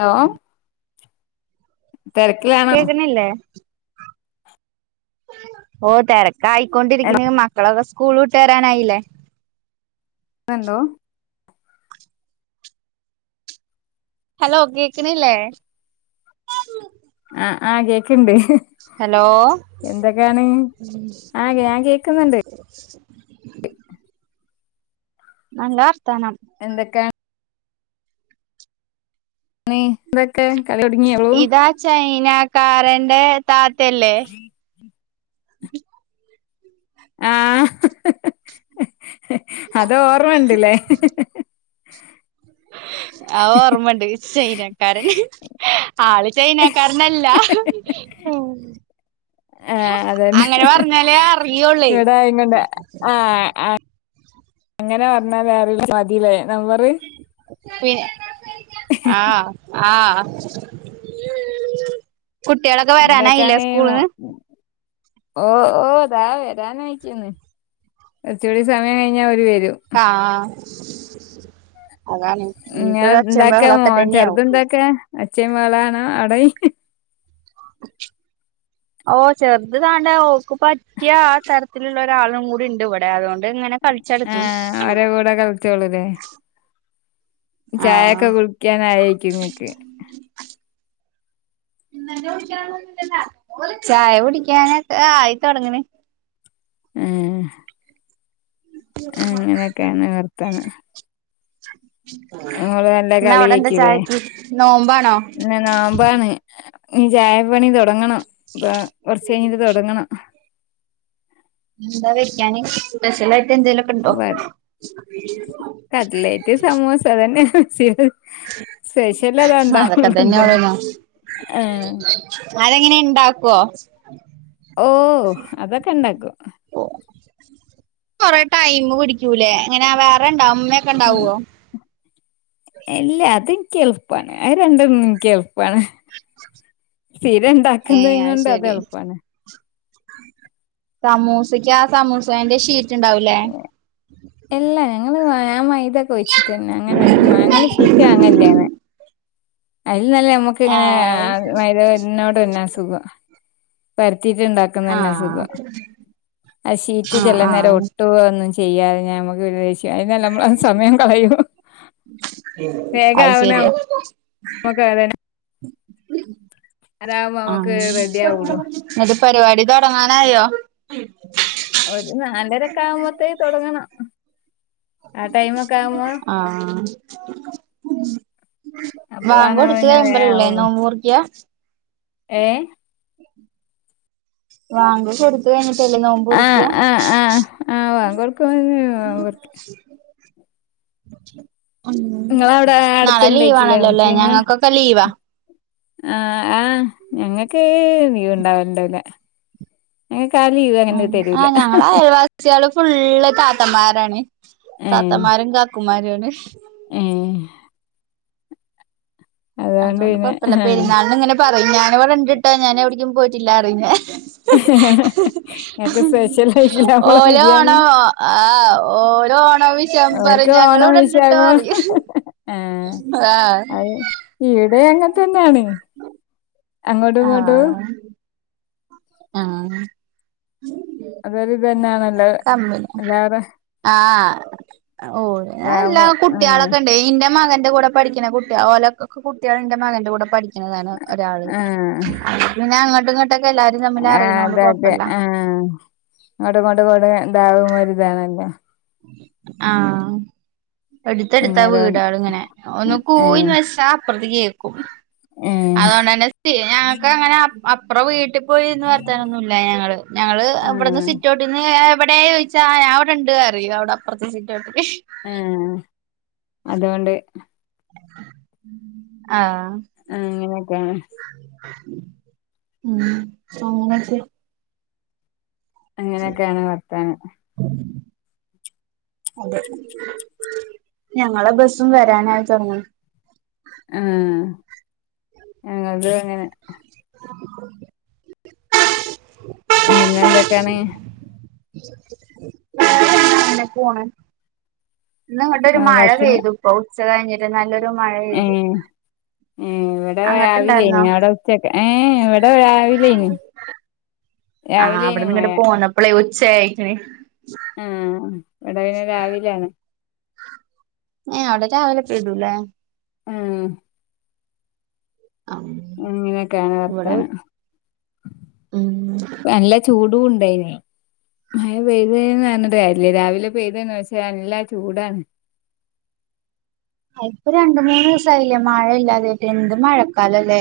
Hello തിരക്കിലാണോ കേക്കണില്ലേ ഓ തിരക്കായിക്കൊണ്ടിരിക്കണ് മക്കളൊക്കെ സ്കൂൾ വിട്ട് വരാനായില്ലേ എന്തോ ഹലോ കേക്കണില്ലേ ആ ആ കേക്ക് ണ്ട് ഹലോ എന്തൊക്കെയാണ് ആ ഞാൻ കേക്കുന്നുണ്ട് നല്ല വർത്താനം എന്തൊക്കെയ നീ ഇതൊക്കെ കളി ഒടുങ്ങിയോളൂ ഉം ഇതാ ചൈനക്കാരന്റെ ഉ ആഹഹഹ അത് ഓർമ്മയുണ്ടില്ലേ ആ ഓർമ്മണ്ട് ചൈനക്കാരൻ ആള് ചൈനക്കാരനല്ല ആ ഉ ആ അതന്നെ പറഞ്ഞാലേ അറിയുള്ളേ ഇവിടെ ആയെം കൊണ്ട് ആഹ ആ അങ്ങനെ പറഞ്ഞാ വേറ മതില്ലേ നമ്പര് പിന്നെ ആഹ് ആഹ് കുട്ടികളൊക്കെ വരാനായില്ല എന്തൊക്കാണ് സ്കൂളിന്ന് ഓ ഓതാ വരാനക്കന്ന് കുറച്ചുകൂടി സമയം കഴിഞ്ഞാ ഓരു വരും ആഹ് അതാണ് ഞാൻ ഇനിയിപ്പോ ഒച്ചയും ഇണ്ടാക്കാമോ ബഹളൊക്കെ തന്നെയാവും ചെറുത ഇണ്ടാക്കാ അച്ഛേൻ മേള ആണോ അടയും [inaudible] ഓ ചെറുത് താണ്ടേ ഓക്ക് പറ്റിയ ആ തരത്തിലുള്ള ഒരാളും കൂടി ഇണ്ട് ഇവിടെ അതുകൊണ്ട് ഇങ്ങനെ കളിച്ചു ആ നടക്കണ് അവരെ കൂടെ കളിച്ചോളൂല്ലേ ചായൊക്കെ കുടിക്കാനയേരിക്കും ഇങ്ങക്ക് ചായ കുടിക്കാനൊക്കെ ആയിത്തൊടങ്ങണ ആഹ് അങ്ങനെയൊക്കെയാണ് വർത്താന എന്ന അവിടെ എന്താ കളിയേക്കൂലേ ചായക്ക് നോമ്പാണോ ഇന്ന് നോമ്പാണ് ഇനി ചായപ്പണി തുടങ്ങണം അപ്പൊ കുറച്ച് കഴിഞ്ഞിട്ട് തുടങ്ങണം എന്താ [unintelligible] സ്പെഷ്യൽ എന്തെലുക്കെ ഉണ്ടോ കട്ട്ലേറ്റ് സമൂസ അതന്നെ സ്പെഷ്യൽ അതാ അതൊക്കെ ഇണ്ടാവുള്ളു എന്തായാലും തന്നെയവിടെന്ന ആഹ് അതെങ്ങനെ ഇണ്ടാക്കുവോ ഓ അതൊക്കെ ഇണ്ടാക്കും കുറെ ടൈമ് പിടിക്കൂലേ ഇങ്ങനെ വേറെ ഇണ്ടാവും അമ്മയൊക്കെ ഉം ഇണ്ടാവുവോ ഇല്ല അതെനിക്ക് എളുപ്പമാണ് ആ രണ്ടെണ്ണം എനിക്കെള പാണ് ഏഹ് സ്ഥിരമുണ്ടാക്കുന്നതുംകൊണ്ട് അത് ശരി എളുപ്പാണ് സമൂസക്ക് ആ സമൂസന്റെ ഷീറ്റ് ഉണ്ടാവുലേ എല്ലാ ഞങ്ങള് ഞാൻ മൈതൊക്കെ ഒഴിച്ചിട്ടന്നെ അങ്ങനെ ഞങ്ങള് ഷീറ്റ് വാങ്ങല്ലിലാണ് അല്ല നമക്ക ഇങ്ങനെ ആഹ് മൈതനോട് തന്നെ സുഖം പെ ത്തിട്ട് ണ്ടാക്കുന്നന്ന ആഹ് സുഖം ആ ഷീറ്റ് ആഹ് ചില നേരം ആഹ് ഒട്ടുക ഒന്നും ചെയ്യാ നമ്മക്ക് വിദേശിക്ക അ നമ്മളത് സമയം കളയൂ അത് വേഗമാവണേ ശരിയാ നമക്ക [unintelligible] ആ റെഡി ആവുള്ളു [unintelligible] പരിപാടി തുടങ്ങാനായോ ഒരു നാലരക്കെ ആകുമ്പോത്തേ തുടങ്ങണം ആ ടൈമ ഒക്കെ ആ ബാങ്ക് അപ്പളാണ് കൊടുത്ത പിന്നെ വേഗം കഴുമ്പോലല്ലേ ആവുള്ളു നോമൂറക്കിയ ഏ ബാങ്ക് കൊടുത്തു കഴിഞ്ഞി ല്ല നോമ്പൂ മുറിക്ക ആഹ് ആഹ് ആഹ് ആഹ് ബാങ്ക് കൊടുക്കും അ നിങ്ങളവിടെ [inaudible] നാളെ ലീവാ അടുത്തുണ്ടേക്കില്ലേ ആണല്ലോല്ലേ ഞങ്ങൾക്കൊക്കെ ലീവാ ആ ആഹ് ഞങ്ങക്ക് ലീവ് ഉണ്ടാവളുണ്ടാവില്ല ഉം ആ ഞങ്ങളാ അയൽ വാസികളും ഫുള്ള് താത്തമാരാണ് താത്തമാരും കാക്കുമാരുംണ് ഏ അതുകൊണ്ട് പിന്നെ കൊഴപ്പമില്ല പെരുന്നാളന് ഇങ്ങനെ പ ഞാനിവിടെ ഇണ്ടിട്ടാ ഞൻ എവിടക്കും പോയിട്ടില്ലാ റിയും ഞ ഞങ്ങക്ക് സ്പെഷ്യൽ ആയിട്ടില്ല നമ്മളെ ഓരോ ബിരിയാണി ആണോ ആ ഓരോ ആണ ോ [unintelligible] പറയും അവർക്ക് ഞങ്ങ ഇവിടെണ്ടിട്ടോ പറിയും ആ അത് ഈടെ അങ്ങനത്തന്നാണ് ആഹ് ആഹ് അതൊരു ഇതന്നാണല്ലോ കമ്മിന എല്ലാരും ആഹ് ഓ എല്ലാ ഇതാവുമ്പോ ആഹ് കുട്ടികളൊക്കെ ഉണ്ട് ഇന്റെ മകൻ കൂടെ പഠിക്കുന്ന കുട്ട ഓലെ കുട്ടികൾ എന്റെ മകന്റെ കൂടെ പഠിക്കണം ങ്ങാണ് ഒരാള് പിന്നെ അങ്ങോട്ടും ഇങ്ങോട്ടൊക്കെ എല്ല ആ അത അതെ ആഹ അങ്ങോടെ ഇങ്ങട്ട പോട ഇതാവും ഒരി ഇതാണല്ലോ അ ഏഹ് എടുത്തടുത്താ വീടുകൾ ഇങ്ങനെ ഒന്ന് ഏഹ് കോയിന്ന് വച്ചാ അപ്പുറത്ത കേക്കും ഏഹ് അതുകൊണ്ട് തന്നെ ഞങ്ങക്ക് അങ്ങനെ അപ്പറ വീട്ടിൽ പോയിന്ന് വർത്താനൊന്നുമ ഇല്ല ഞങ്ങള് ഞങ്ങള് ഇവിടെന്ന് ആഹ് സിറ്റ് ഔട്ട്ന്ന് എവിടെ ചോദിച്ചാ അവിടെ ഉണ്ട് ക അറ അവിടെപ്പറത്തെ സീറ്റ്ട്ട് ആ അതുകൊണ്ട് ആഹ അങ്ങനൊക്കെ ആണ് ഉ അങ്ങനെക്കെ അങ്ങനെയൊക്കെയാണ് ഭർത്താനം അതെ ഞങ്ങള ബസും വരാനായി തുടങ്ങി ആ ഞങ്ങത് എങ്ങനെ [inaudible] പിന്നെന്തൊക്കെണ് അനെ പോണ ഇ ഇങ്ങട്ടൊരു മഴ ബസ്സിന് പെയ്തു ഇപ്പൊ ഉച്ച കഴിഞ്ഞിട്ട് നല്ലൊരു മഴ പെയ്തു ഏ ഇവിടെ രാവിലേനി അങ്ങട്ടുണ്ടായിരുന്നോ അവിടെ ഉച്ചക്കെ ഏ ഇവിടെ രാവിലേനി ആഹ് അവിടന്ന് ഇങ്ങട്ട പോന്നപ്പളെ ഉച്ചയായിക്കന് ആഹ ഇവിടെ അയിന് രാവിലാണ് അവിടെ രാവിലെ പെയ്തു ലെ ഏ ആഹ് ഇങ്ങനെയൊക്കെയാണ് ഇവിടെ വർത്തനം ഉം നല്ല ചൂട് ടുണ്ടായിന് മഴ പെയ്തന്ന് പറഞ്ഞിട്ട് കാരുമില്ല രാവിലെ പെയ്തന്ന് വെച്ച് നല്ല ചൂടാണ് [inaudible] ഇപ്പൊ രണ്ട് മൂന്ന് ദിവസം ആയില്ലേ മഴ ഇല്ലാതെ ആയിട്ട് എന്ത് മഴക്കാലല്ലേ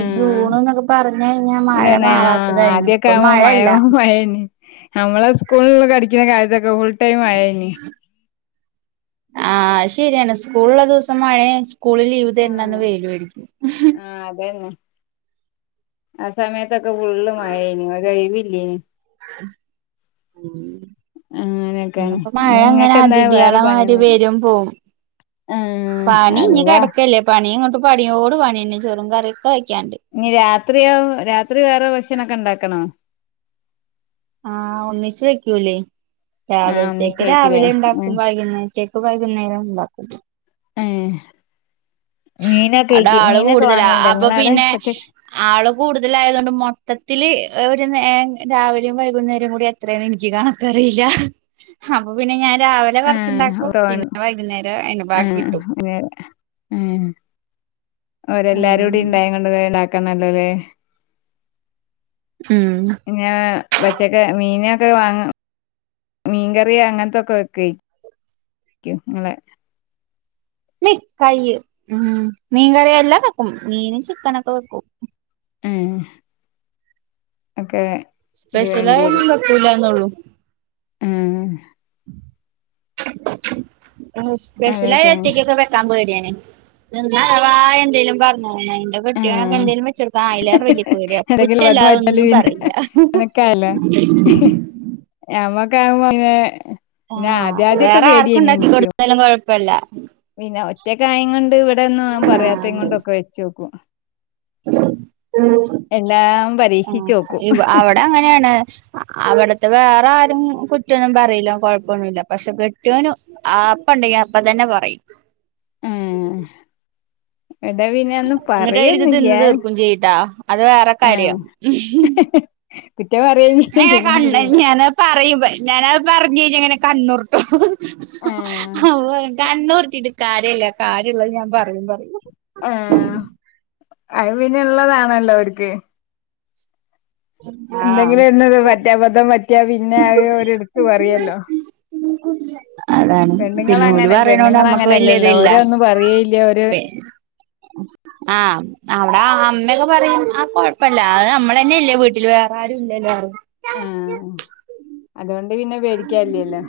ഈ ജൂൺ എന്നൊക്കെ പറഞ്ഞു കഴിഞ്ഞാൽ മഴ ഇതാണ് ആഹ് മാറാത്തതായിരുന്നു ആദ്യൊക്കെ ഇപ്പൊ ആവുമ്പോ മഴ മഴയില്ല മഴേനി നമ്മളെ സ്കൂളിൽ പടിക്കുന്ന കാര്യത്തൊക്കെ ഫുൾ ടൈം മഴ നി ആഹ് അത് ശരിയാണ് സ്കൂളുള്ള ദിവസം മഴെ സ്കൂളിൽ ലീവ് ആഹ് തരണന്ന് വെയിലും അടിക്കും ആഹ് അതന്നെ ആ സമയത്തൊക്കെ ഫുള്ള് മഴയാനി വെയിലില്ലേനി ഉം ഇന്ന് അങ്ങനെയൊക്കെയാണ് ഇപ്പോ മഴ ഇനി അങ്ങനെ ഇങ്ങക്കെന്താ വേറെ അതിഥികളെ മാതിരി പണിയൊന്നുല്ല വരും പോവും ആഹ് പണി ഇനി അള്ളാ കിടക്കല്ലേ പണി ഇങ്ങോട്ട് പണിയോട് പണി തന്നെ ചോറും കറി ഇനി രാത്രിയാ രാത്രി വേറെ ഭക്ഷണൊക്കെ ഉണ്ടാക്കണോ ആഹ് ഒന്നിച്ച് വയ്ക്കൂല്ലേ ആഹ് രാവിലത്തേക്ക് ഒന്നിച്ചേയ്ക്കുലേ രാവിലെ ആഹ് ഉണ്ടാക്കും വൈകുന്നേരത്തേക്ക് വൈകുന്നേരം ഉണ്ടാക്കും ഏഹ് മീനൊക്കെ അവിട ഇയ്ക്ക് ആള് മീനൊക്കെ കൂടുതലാ വാങ്ങല്ണ്ടോ അപ്പൊ ഇങ്ങളവിടെ പിന്നെ കൊച്ച് ആള് കൂടുതലായത് കൊണ്ട് മൊ മൊത്തത്തില് ഒരു നേരം രാവിലെയും വൈകുന്നേരം കൂടി എത്രയെന്ന് എനിക്ക് കണക്ക് അറിയില്ല അപ്പൊ പിന്നെ ഞാൻ രാവിലെ ആഹ് കുറച്ചുണ്ടാക്കും തോനെ പിന്നെ വൈകുന്നേരം അതിന് ബാക്കി കിട്ടും ഏ ഓരെല്ലാരും കൂടി ഇണ്ടായോണ്ട് കൊണ്ട് കുറെ ഉണ്ടാക്കണല്ലോ ആഹ് പിന്ന പച്ചക്കെ മീനൊക്കെ വാങ്ങ മീൻകറിയ അങ്ങനത്തൊക്കെ വെക്കും ക്കും നിങ്ങളെ മീ കൈ ഉം മീൻകറിയെല്ലാം വെക്കും മീനും ചിക്കനൊക്കെ വെക്കും മ്മ് ഒക്കെ ഇത് വേണ്ടി സ്പെഷ്യലായി ഒന്നും വെക്കൂലാന്നെ ഉള്ളു മ്മ് സ്പെഷ്യലായി അതൊക്കെ ഒറ്റക്കൊക്കെ വെക്കാൻ പോയ് ഞാൻ നിന്നാ വാ എന്തേലും പറഞ്ഞ് ആണ എന്റെ കെട്ടിയോനൊക്കെ ഉം എന്തെങ്കിലും വെച്ചു കൊടുക്കാൻ അതിലേറ വലിയ പുകിലാ എന്തെങ്കിലും കുറ്റം വന്ന് അല്ലാതെ മാറ്റാല് ഒന്നും പിന്നെ പറയില്ല [inaudible] മ്മക്കെ ആകുമ്പോനെ ആ വേറെ ആർക്കും ഉണ്ടാക്കി ഇൻക്കും കൊടുത്താലും കൊഴപ്പല്ല പിന്നെ ഒറ്റക്കായം കൊണ്ട് ഇവിടെ ഒന്നും പറയാത്ത കൊണ്ടൊക്കെ വെച്ച് വെക്കും [inaudible] എല്ലാം പരീക്ഷിച്ചോക്കും ആ അവിടെ അങ്ങനെയാണ് അവിടെ വേറെ ആരും കുറ്റെന്നുംന്നും പറയില്ലാ കുഴപ്പമൊന്നുല്ല പക്ഷെ കൊട്ടിയോന് ആപ്പ ഉണ്ടെങ്കിൽ അപ്പ തന്നെ പറയും ആ എന്നിട്ട് അത് എടുത്ത് പറയൊന്നുല്ല തിന്ന് തീർക്കും ചെയ്യുട്ടാ അത് വേറെ ആഹ് കാര്യം കുറ്റം പറയേം ചെയ്യും അങ്ങനെ തിന്നേം കണ്ണ് ചെയ്യൂല ഞാന് പറയും ഞാനത് പറഞ്ഞു കഴിഞ്ഞാ ഇങ്ങനെ കണ്ണൂരുട്ടും ആഹ് അ കണ്ണുർട്ടിട്ടു കാര്യല്ല കാര്യമുള്ളത് ഞാൻ പറയും പറയും ആ അത് പിന്നെ ഉള്ളതാണല്ലോ അവർക്ക് ആ ഒന്ന് പറ്റാ അബദ്ധം പറ്റിയാ പിന്നെ അത് ഓര് എടുത്ത് പറയല്ലോ അതാണ് പിന്നെ ഓല് പെണ്ണുങ്ങളങ്ങനെ പറയണോണ്ട് നമ്മുക്ക് വല്യ ഇത് പെണ്ണുങ്ങളങ്ങനല്ലല്ലോ ഇല്ല ഓരൊന്നും പറയേയില്ല ഓര് പി ആ അവിട അ ഒക്കെ പറയും ആ കൊഴപ്പമല്ല അത് നമ്മള തന്നെ ഇല്ലേ വീട്ടിൽ വേറെ ആരും ഇല്ലല്ലോറും ആ അതുകൊണ്ട് പിന്നെ പേടിക്കാനില്ലല്ലോ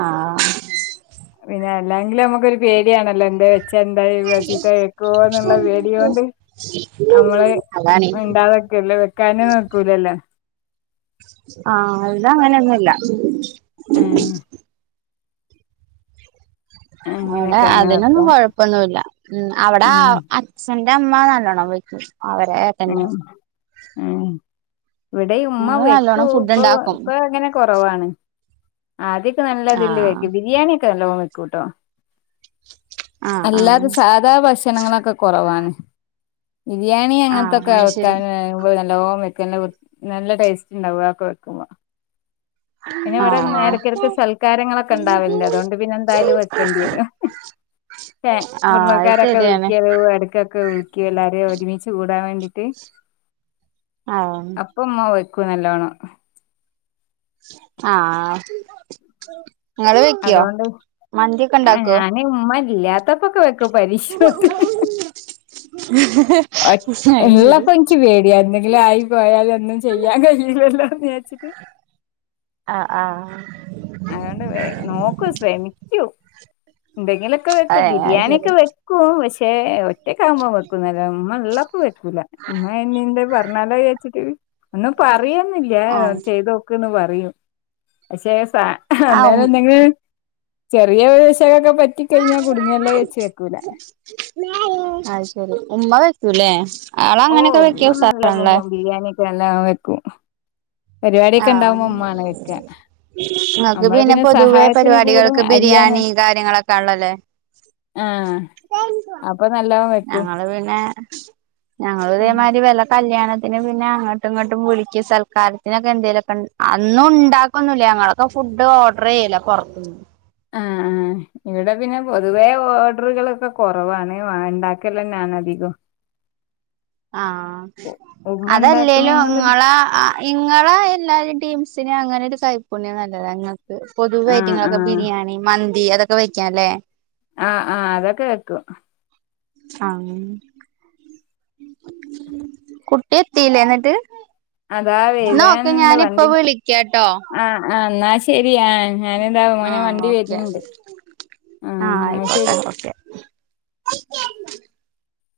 ആ പിന്നെ അല്ലെങ്കില് നമ്മുക്കൊരു പേടി ആണല്ലോ എന്താ വെച്ച എന്താ ചീത്ത കേൾക്കുവോ എന്നുള്ള പേടിയോണ്ട് നമ്മള് അതാണ് ഇണ്ടാതക്കല്ലേ വെക്കാനും നോക്കൂലല്ലോ ആ അതാ അങ്ങനെന്നുമില്ല ഉം അവിടെ അങ്ങനൊക്കെയാണ് അതിനൊന്നും വർത്താനം കൊഴപ്പൊന്നുല്ല ഉം അവിടെ ഉം അച്ഛൻ എന്റെ അമ്മാ നല്ലോണം വെയ്ക്കും അവരെതല്ല ഇവിടെ ഉമ്മ വെക്കൂ ഇപ്പൊ ഇപ്പൊ അങ്ങനെ കുറവാണ് ആദ്യംക്കെ നല്ലതില് ആഹ് വെക്കും ബിരിയാണി ഒക്കെ നല്ലോണം വെക്കൂട്ടോ ആഹ് ആഹ് അല്ലാതെ സാധാ ഭക്ഷണങ്ങളൊക്കെ കുറവാണ് ബിരിയാണി ആഹ് അങ്ങനത്തൊക്കെ അത് ശരി വെക്കാൻ നല്ലഓ വക്കും നല്ല ടേസ്റ്റ്ണ്ടാവും അതക്കെ വെക്കുമ്പോ പിന്നെ ഇവിടെ ഇടക്കിടക്ക് ആഹ് സൽക്കാരങ്ങളൊക്കെ ഉണ്ടാവലേ അതുകൊണ്ട് പിന്നെ എന്തായാലും വെക്കേണ്ടി വരും ആഹ് അത് കുടുംബക്കാരൊക്കെ ശരിയാണ് വിളിക്കോ ഇടയ്ക്കൊക്കെ വിളിക്കോ എല്ലാരെയും ഒരുമിച്ച് കൂടാൻ വേണ്ടിട്ട് ആഹ് അപ്പം ഉമ്മ വയ്ക്കൂ നല്ലോണം ആ നിങ്ങള് വെക്കോ അതുകൊണ്ട് മന്തി ഒക്കെ ആ ഇണ്ടാക്കോ ഞാന് ഉമ്മ [unintelligible] അത് ശരി എല്ലാപ്പ എനിക്ക് പേടിയാ എന്തെങ്കിലും ആയി പോയാല് ഒന്നും ചെയ്യാൻ കഴിയില്ലല്ലോന്ന് വിചാരിച്ച് [inaudible] ആ ആ അതൊണ്ട് നോക്കും ശ്രെമിക്കും എന്തെങ്കിലുമൊക്കെ വെക്കും അതെ അത് ശരി ബിരിയാണിയക്കെ വെക്കും പക്ഷെ ഒറ്റക്കാവ്മ്പോ വെക്കും നല്ലോണം ഉമ്മ ഒള്ളപ്പ വെക്കൂല ഉമ്മ എന്നീന്ത് പറഞ്ഞാലോ വിചാരിച്ചട്ട് ഒന്നും പറയൊന്നുല്ല ആഹ് ചെയ്തോക്ക്ന്ന് പറയും പക്ഷെ സ ആഹ് അന്നേരം ഉം എന്തെങ്കിലും ചെറിയ ഒരു വെശകെക്കെ പറ്റി കയ്ഞ്ഞാ കുടുങ്ങിയല്ലേ വെച്ച് വെക്കൂല. അത് ശരി ഉമ്മ വെക്കൂല്ലേ ആള് അങ്ങനെയൊക്കെ വെക്കാൻ ഉസാറാണല്ലെ എല്ലാം വെക്കും പരിവാട്യൊക്കെ ഇണ്ടാവുമ്പോ ആഹ് ഉമ്മ ആണ് വെയ്ക്ക. ഇങ്ങക്ക് പിന്നെ പൊതുവേ കൂടെ പരിപാടികൾക്ക് അരിയാന് ബിരിയാണി കാര്യങ്ങളൊക്കെ ആണല്ലോല്ലേ. ആഹ് അപ്പൊ നല്ല ഞങ്ങള് പിന്നെ ഞങ്ങള് ഉം ഇതേമാതിരി വെല്ല കല്യാണത്തിന് പിന്നെ അങ്ങട്ടും ഇങ്ങട്ടും വിളിക്ക സൽക്കാരത്തിനൊക്കെ എന്തേലൊക്കെ ഇൺ അന്നും ഇണ്ടാക്കൊന്നും ഇല്ല്യ. ഞങ്ങളൊക്കെ ഫുഡ് ഓർഡർ ചെയ്യലാ പൊറത്ത്ന്ന്. ആഹ് ആഹ് ഇവിടെ പിന്നെ പൊതുവേ ഓർഡറുകളൊക്കെ കൊറവാണ് വ ഇണ്ടാക്കലന്നാന്ന് അധികം ആഹ് ഉമ്മ ഇണ്ടാക്കണേ അതല്ലേലും കൊണ്ട് ഇങ്ങള ഇങ്ങളെ എല്ലാരെ ടീംസിന് അങ്ങനെ ഒരു കൈപ്പുണ്യം നല്ലതാ ഇങ്ങക്ക് പൊതുവേ ആഹ് ഐറ്റങ്ങൾക്ക് ആഹ് ബിരിയാണി മൻ ന്തി അതൊക്കെ വെക്കാല്ലേ ആഹ് ആഹ് അതക്കെ വെക്കും. ആ [unintelligible] കുട്ടി എത്തീലേ ഇന്നിട്ട്? അതാ ഇന്നാ ഓക്കെ വരാനുണ്ട് ഞാനിപ്പോ വണ്ടി വിളിക്കാട്ടോ. ആഹ് ആഹ് എന്നാ ശരി ആഹ് ഞാനിതാ മോനെ ആഹ് വണ്ടി ഓക്കെ വരുന്നുണ്ട് ആഹ് എന്നാ ശരി ആയ്ക്കോട്ടെ ഓക്കെ.